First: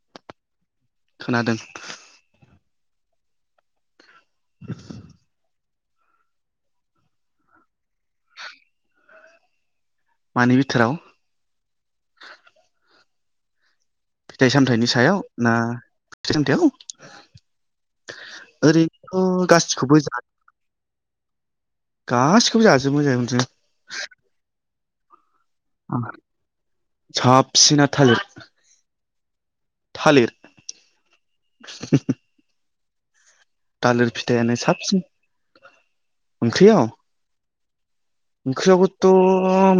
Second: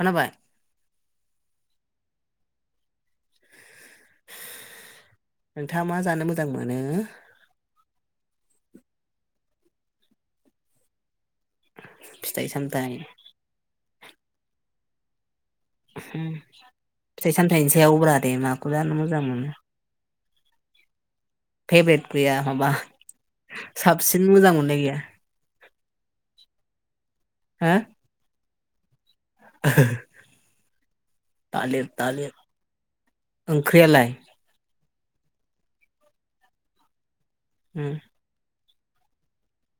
खोनाबाय? खोनादों। [unintelligible] नोंथाङा मा जानो मोजां मोनो? मानि बिथोराव? फिथाइ सामथायाइ। फिथाइ सामथायाइनि सायाव? ना फिथाइ सामथायाव? फिथाइ सामथाइनि सायावब्रा दे माखौ जानो मोजां ओरैनोथ' मोनो गासिखौबो जायो। फेभेट गैया गासिखौबो माबा जाजोबो जाजोबो जों साबसिन मोजां मोननाय गैया। साबसिना थालिर। थालिर तालिर तालिर। थालिर फिथाइयानो साबसिन। ओंख्रियाव उम। ओंख्रियाबोथ'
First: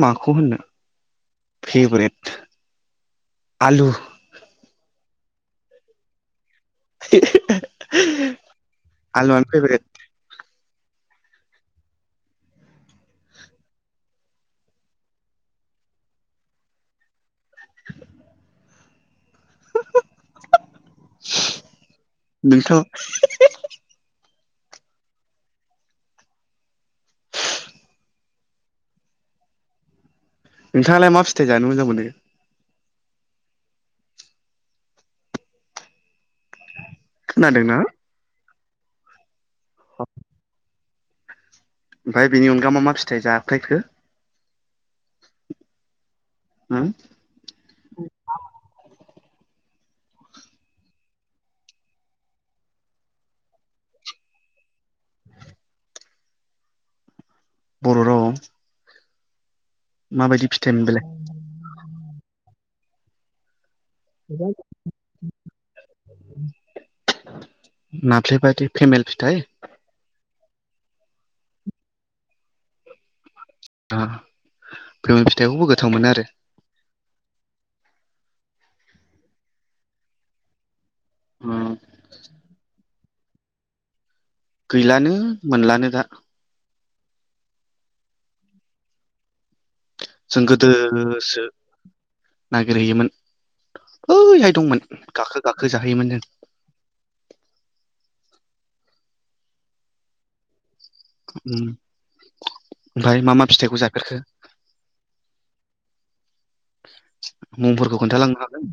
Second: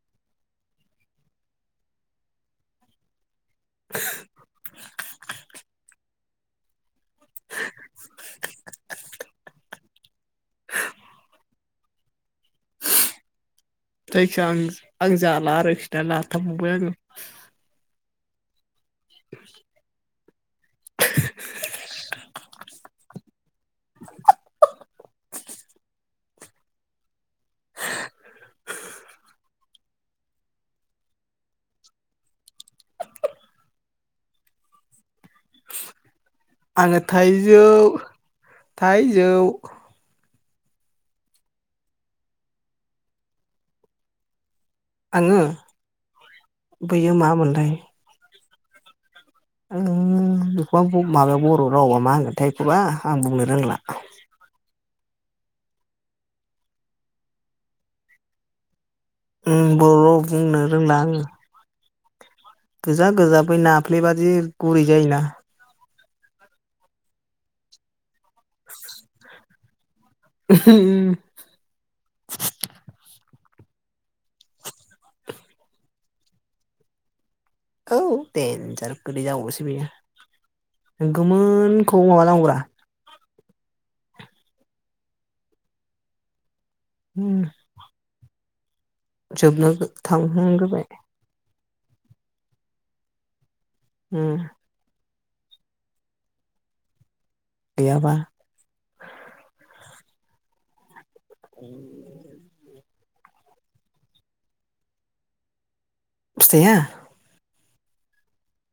माखौ होननो फेभरेट। आलु [unintelligible] आलुआनो फेभरेट जायखिजाया आं आं जाला आरोखि दा नाफामबो आङो। [unintelligible] [unintelligible] बेथ' [unintelligible] नोंथाङालाय मा फिथाइ जानो मोजां मोनो? आङो थाइजौ खोनादोंना थाइजौ [unintelligible] ओमफाय बेनि अनगा मा मा फिथाइ जाफेरखो? आङो उम बैयो मा मोनथाय ओम बेखौ आं माबायाव बर' रावाव मा होनगोनथाय एखौबा आं बुंनो रोंला बर' रावाव उम बर' रावाव माबायदि बुंनो फिथाइमोन रोंला बेलाय आङो। गोजा गोजा बै नाफ्लेबादि गुरै जायोना? नाफ्लेबादि फेमेल फिथाइ। [unintelligible] फेमेल फिथाइखौबो गोथाव मोनो आरो औ देन्जार गोदै जाबावोसो बेयो आरो गोमोनखौ माबानांगौरा, गैलानो मोनलानो दा। उम। जोबनांगौ जों गोदोसो नागिरहैयोमोन उम ओइहाय दंमोन। गाखो गाखो जाहोयोमोन जों। गैयाबा। उम ओमफाय मा मा फिथाइखौ जाफेरखो? फिथाइया। मुंफोरखौ खोन्थालांनो हागोन?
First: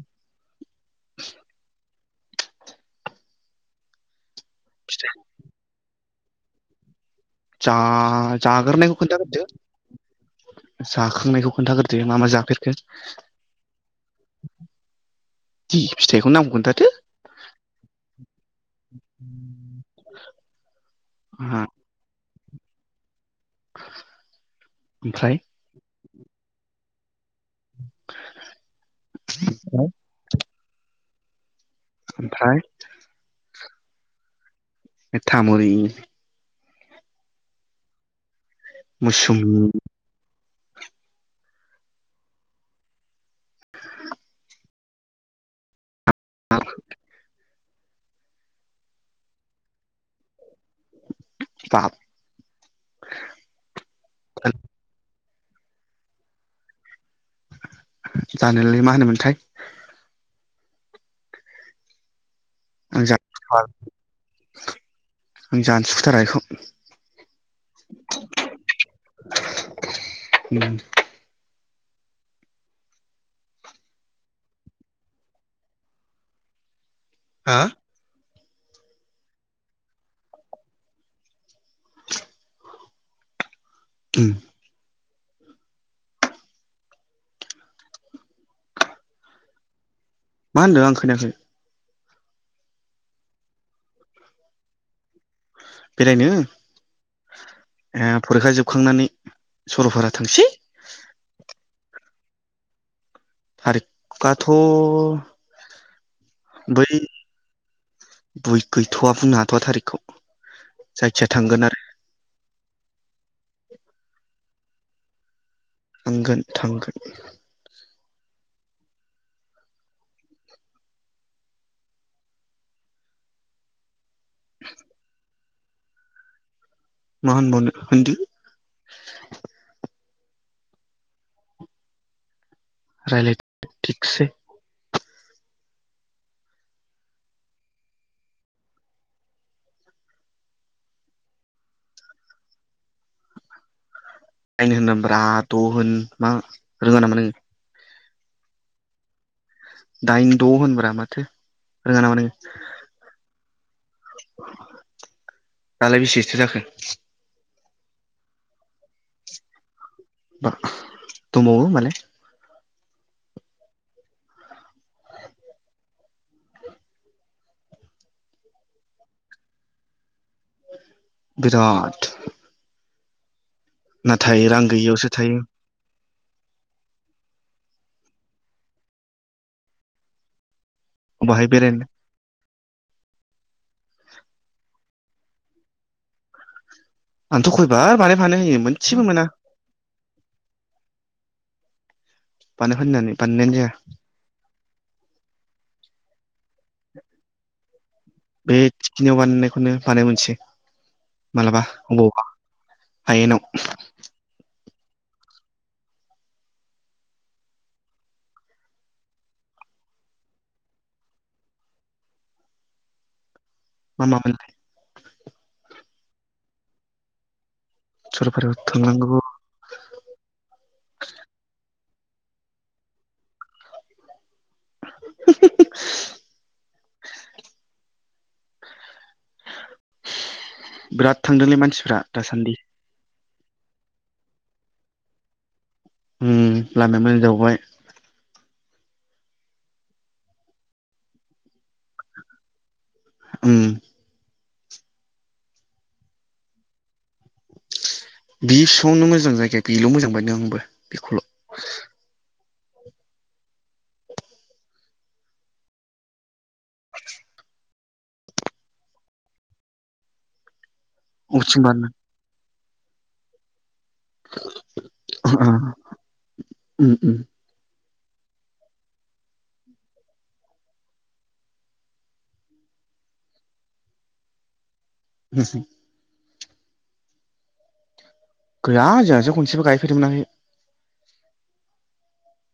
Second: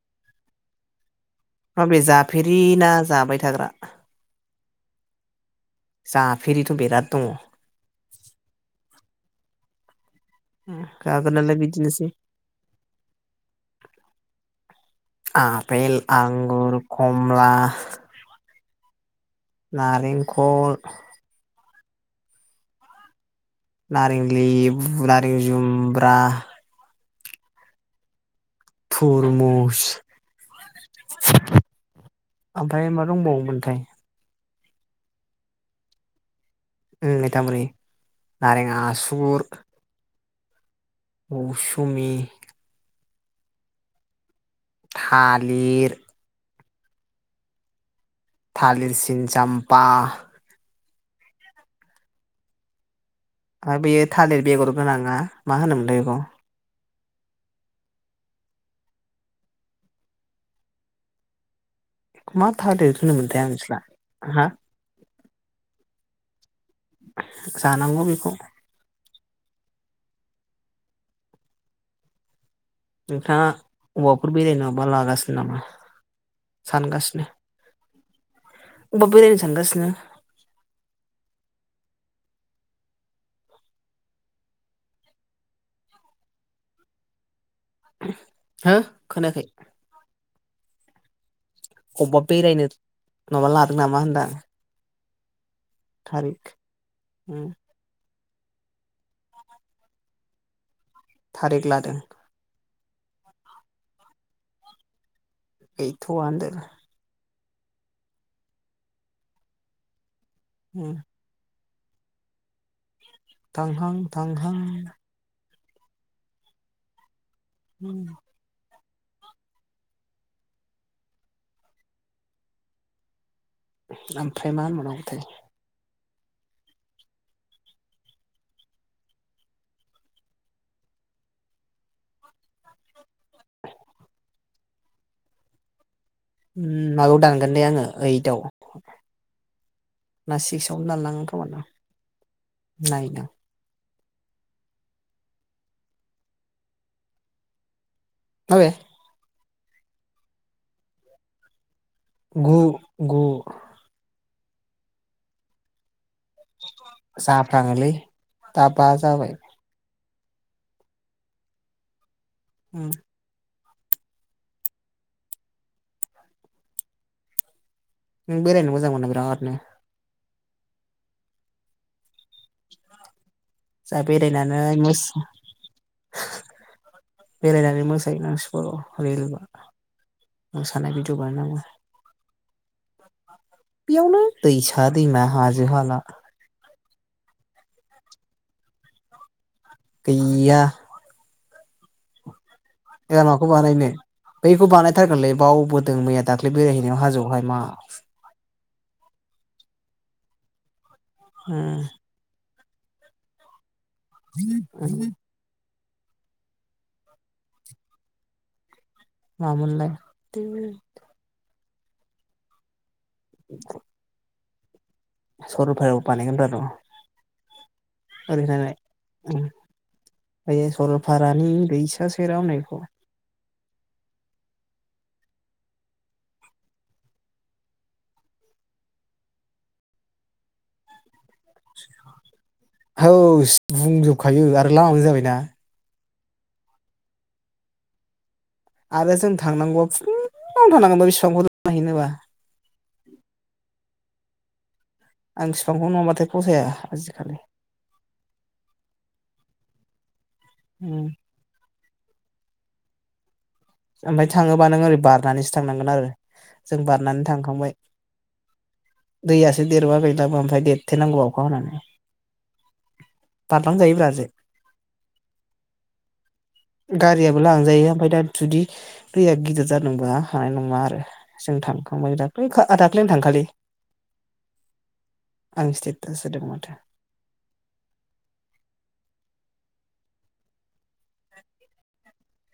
माबे जाफेरि ना जाबाय थाग्रा। फिथाइ, जाफेरिथ' बिराद दङ' जा जाग्रोनायखौ खोनथाग्रोदो। जाखांनायखौ जागोनालाय बिदिनोसै खोन्थाग्रोनोसै मा मा जाफेरखो। [unintelligible] दि आपेल फिथाइखौ नामखौ आंगुर खोन्थादो कमला। नारेंखल, [unintelligible] नारें लेबु, ओमफ्राय नारें जुमब्रा। [unintelligible] तुरमुस ओमफ्राय ओमफाय मा दङबावो मोनथाय। मिथा मै, ओ मिथा मै नारें आसुगुर, मुसुमि औ सुमि, थालिर। [unintelligible] थालिर सिनिसाम्पा, बाब, ओमफाय बेयो थालिर बेगर गोनाङा मा होनोमोनलाय बेखौ। जानोलै मा होनोमोनथाय। मा थालिर जानो होनोमोन्थाय आं सुखुथारा मिथिला हा? आं जानो सुखुथारा इखौ। जानांगौ बेखौ [unintelligible] नोंथाङा अबावबाफोर बेरायनो माबा लागासिनो नामा सानगासिनो हा अबाव बेरायनो सानगासिनो उम हो खोनायाखै? मा होनदों आं खोनायाखै? अबावबा बेरायनो माबा लादों नामा? होनदों आं। बेरायनो उम फरिखा जोबखांनानै सरलपारा थांसै। थारिक लादों। थारिकआथ' गैथ'आ होनदों बै बय गैथ'आ बुंनो हाथ'वा थारिखखौ ह [unintelligible] जायखिया थांगोन आरो थांहां थांहां थांगोन थांगोन [inaudible] ओमफ्राय मा होनबाव नांगौथाय मा होनबावनो होनदो रायज्लायदै थिगसै उम माबायाव दांगोन दे आङो ओइदवाव ना सिक्सआवनो दानलाङोन खोमा नायनां आइन होनो ब्रा द' होन मा रोङा नामा नों माबे दाइन द' होनब्रा माथो रोङा नामा नों गु गु दालाय बेसेथो जाखो जाफ्लाङोलै दा बा जाबाय। दंबावो माने उम- नों बेरायनो मोजां मोनो बिरादनो बिराट जोंहा नाथाय रां बेरायनानै गैयियावसो थायो बेरायनानै मोसाहनांसिग'ल रेल बा मोसानाय भिडिअ बाहाय बानायनांगौ बेरायनो बेयावनो दैसा दैमा हाजो हाला आंथ' खयबार बानायफानाय होयो मोनसेबो मोना गैया बानाय फाननानै एबार माखौ बानायनायानो जाया बानायनो बैखौ बानायथारगोनलै बावबोदों मैया दाख्लै बेरायहैनायाव हाजोआवहाय मा बे थिखिनियाव बानायनायखौनो बानाय मोनसै मालाबा उम अबावबा हायेनाव ह [unintelligible] मा मोनलाय? [unintelligible] मा- मामोनलाय सरलपायाव बानायगोनरा र' सरलपारायाव ओरैनालाय थांनांगौ बे सरलपारानि दैसा सेराव होन्नायखौ। हुम हुम हुम। बिराद थांदोंलै मानसिफ्रा दासान्दि। हौस बुंजोबखायो आरो लामाबो जाबायना। उम लामाया मोजां जाबावबाय। आरो जों थांनांगौआ फुंआवनो थांनांगौमोन [unintelligible] उम आं फिफांखौ नङाब्लाथाय फसाया आजिखालि। बि फिफांआवनो मोजां जायगाया बेल' मोजां बायदों आंबो। उम। बेखौल' ओमफ्राय थाङोबा नों ओरै बारनानैसो थांनांगोन आरो जों बारनानै थांखांबाय। दैयासो देरबा गैलाबो ओमफ्राय देरथेनांगौ अखा अबेथिं हानानै बारनो बारलां जायोब्रा। जाय उम उम गारियाबो लांजायो ओमफाय दा जुदि दैया गिदिर जादोंबा हानाय नङा आरो। जों थांखांबाय दाख्लै ओ दाख्लैनो थांखालि। आं स्तेतास होदों मोन। गैया जोंहासो खनसेबो गायफेरनो मोनाखै।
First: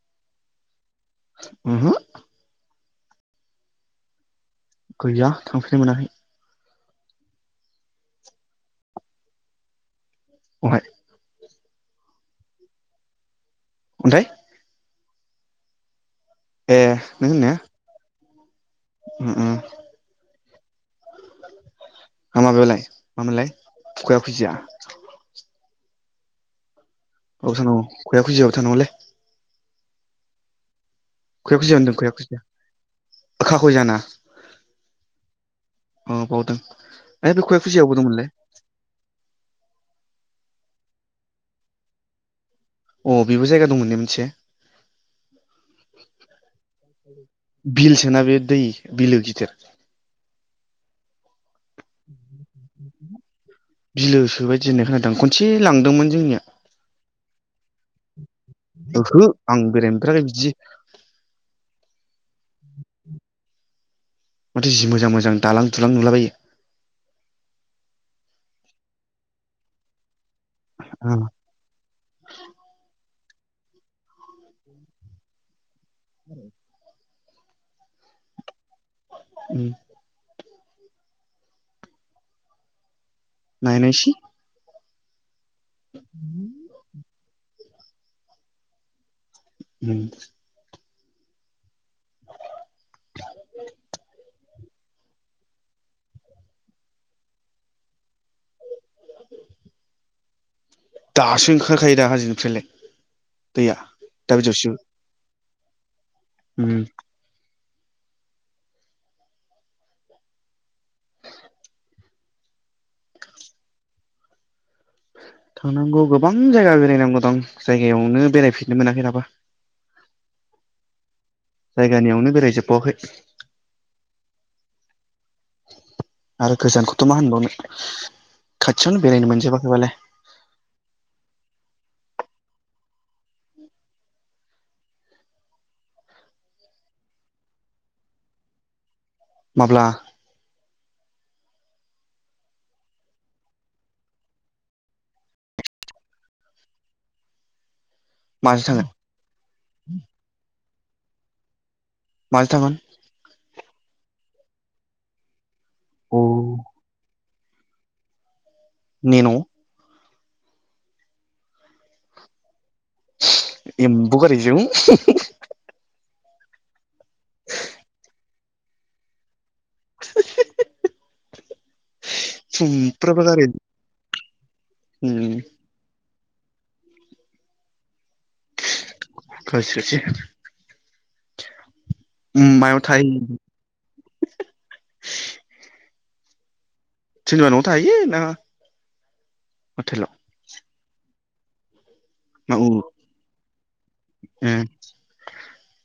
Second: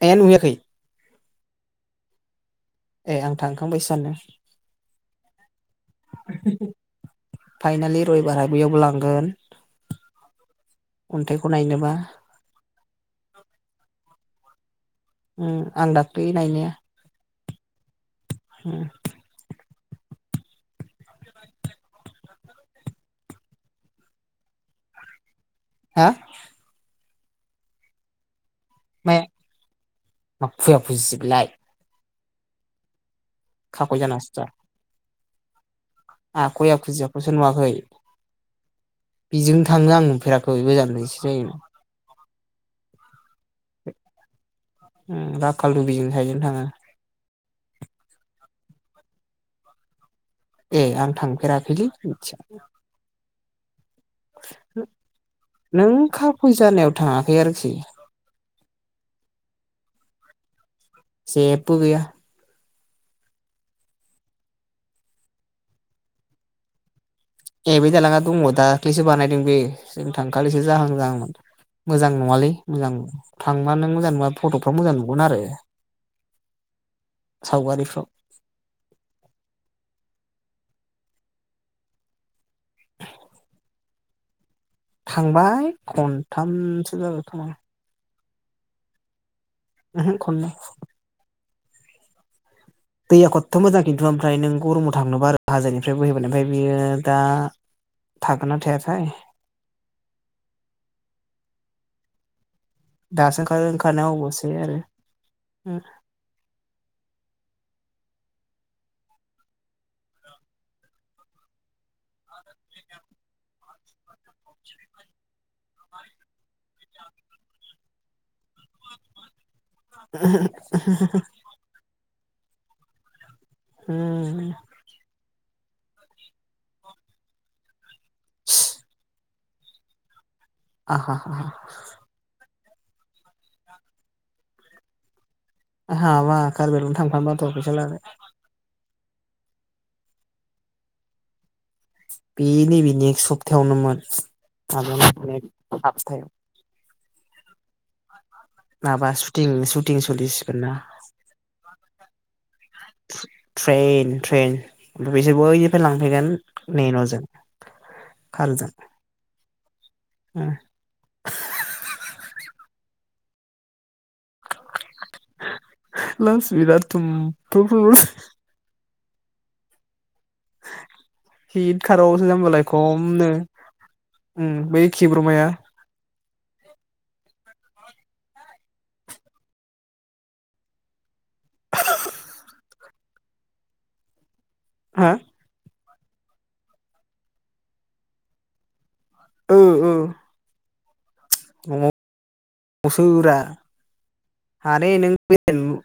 ए नुहैयाखै। उमहो। ए आं थांखांबायसो सान्दों। गैया थांफेरनो मोनाखै फाइनालि रबिबारा बैयावबो लांगोन। अबहाय? अन्थाइखौ नायनोबा। अन्थाय। उम आं दाख्लै नायनाया ए नों होननाया उम। उम उम हा माबायावलाय मामोनलाय थुख्रा खुजिया। [inaudible] हा? गावसानाव खुखिया खुजियाव थांनांगोमोनले। मायो मा खुया खुजिसै बेलाय। खया खुजिया होन्दों खैया खुजिया। खाखयजाना खाखय जानासोदा। अ आहा बावदों खया ओइ खुजियाखौसो बे खया नुवाखै। खुजियावबो दंमोनलै बिजोंनो थाङो आं नुफेराखै गोजानथिंसो जायो। अ बेबो जायगा दंमोन ने मोनसे [inaudible] उम दाखाल बिजोनो सायकेल जों थाङो। बिल सोना बे दै बिलो गिदिर। ए आं थांफेराखैलै। बिलोसो बायदि होननाय [unintelligible] खोनादां खनसे नों लांदोंमोन जोंनिया खाफैसाले थाङाखै आरोखि। ओहो आं बेरायनो मोनफेराखै बिदि। जेबबो गैया। माथो जि मोजां मोजां दालां दुलां नुलाबायो। ए बै दालाङा दङ' दाख्लिसो बानायदों बे जों थांखालिसो जाहां जाहांमोन। मोजां नङालै मोजां थांबा नों मोजां नुवा फट'फ्राव मोजां नुगोन आरो औ। सावगारिफ्राव। [inaudible] नायनायसै। थांबाय खनथामसो जाबाय खोमा। उम ओहो ख'नै। दैया कत' मोजां खिन्थु ओमफ्राय नों गरम थांनोबा आरो हाजोनिफ्राय बोहैबानो ओमफ्राय बियो दा थागोन ना थायाथाय। दासो ओंखारखायो दा हाजोनिफ्रायलाय। दासो ओंखारो दैया ओंखारनाया दा अबासे आरो ओं। ओम। [inaudible] थांनांगौ गोबां जायगा बेरायनांगौ दं जायगायावनो बेरायफेरनो मोनाखै दाबो। [inaudible] जायगानियावनो बेराय जोबबावाखै। उम आरो गोजानखौथ' मा होनबावनो खाथियावनो बेरायनो मोनजोबाखैबालाय। [inaudible] ओहाबा कार्बि आंलं थांफानोबा थ' फैसा लानानै। माब्ला? बे नैबे नेक्स सप्तायावनोमोन [unintelligible] माजों? थांगोन माबा सुटिं सुटिं सोलिसिगोन ना। [inaudible] माजों थांगोन? ट्रेन ट्रेन ओमफ्राय बिसोरखौ ओइनिफ्राय अ लांफैगोन नेन'जों। खारजों। नेन'? ओम। एम्बु गारिजों? [inaudible] [inaudible] थुमफ्रुफ्रु [unintelligible] हित खारबाओसो जामबालाय सुमफ्राबा खमनो। गारि ओम बै उम खिब्रमाया [unintelligible] ओम मायाव थाइ हा? सोरनिबा न'आव थायो ना? ओ ओ। हटेलाव ना औ न'आव सो होग्रा ए हाने नों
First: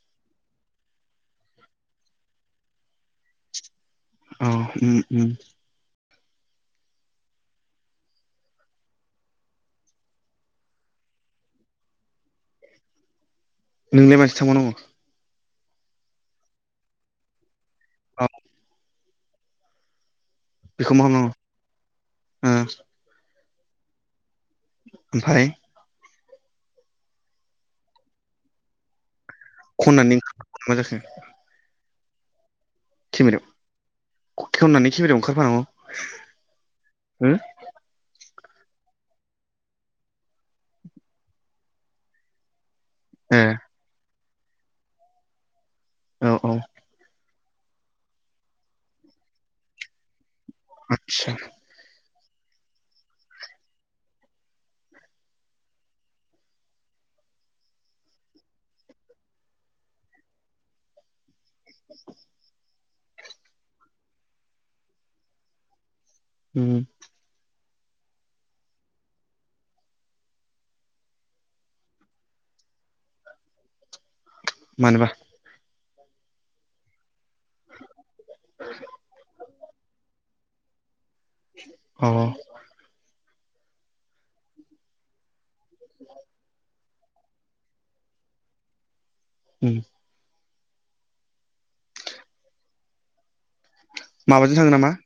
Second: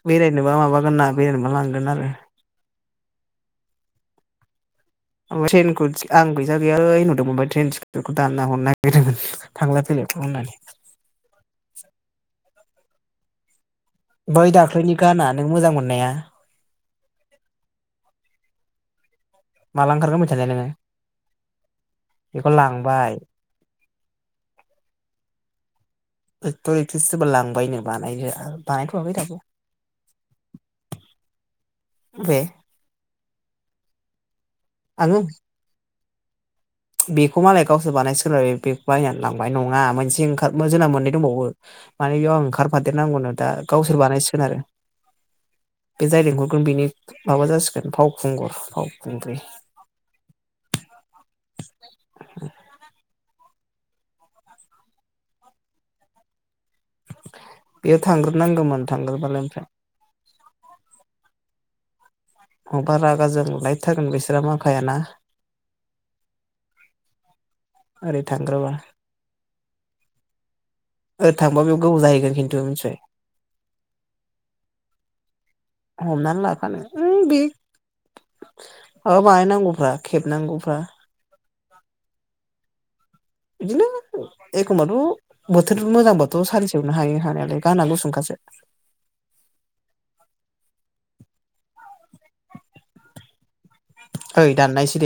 बेरायनोबा माबागोनना बेरायनोबा लांगोन आरो। औ ओम। [unintelligible] आं फैसा गैयालै होनहरदोंमोन ट्रेन टिकेटखौ दानना हरनो नागिरदोंमोन थांलाय फैलायखौ होननानै। नोंलाय माथो बै थांबावनांगौ दाख्लैनि गाना नों मोजां मोननाया औ माला ओंखारगोन मोनथिआ ने नोंङो? बेखौ मा खालामनांगौ बेखौ ओ लांबाय। ओमफाय एक्टर एक्ट्रि सोरबा लांबायनो बानायनो बानायथ'वाखै दाबो। खननानै ओंखार मा जाखो? बेे केमेरायाव खेवनानै आङो केेमेरायाव ओंखारफानांगौ। हो बेखौ मालाय गावसोर बानाय सिगोनब्रा बे। बेखौ बायनानै लांबाय नंङा मोनसे ओंखार जोंना मोननै दंबावो। माने बेयाव आं ओंखारफादेरनांगौनो ए दा गावसोर बानायसिगोन आरो। बे जाय औ औ लिंहरगोन बेनि माबा जासिगोन फावखुंगुर फावखुंग्रि। आतसा। [unintelligible] बेयो थांग्रोनांगोमोन थांग्रोबालाय। [inaudible] मबा रागा जोंलायथारगोन बिसोरा माखायाना? ओम। ओरै थांग्रोबा ओरै थांबा बेव गोबाव जाहैगोन खिन्थु मिथिबाय। मानोबा? हमना लाफानो उम बे माबा बानायनांगौफ्रा खेबनांगौफ्रा? औ-औ बिदिनो एखमबाथ' बोथोर मोजांबाथ' सानसेयावनो हायो हानायालाय गाना गुसुंखासो। ओम ओइ माबाजों नामा? दाननायसै दे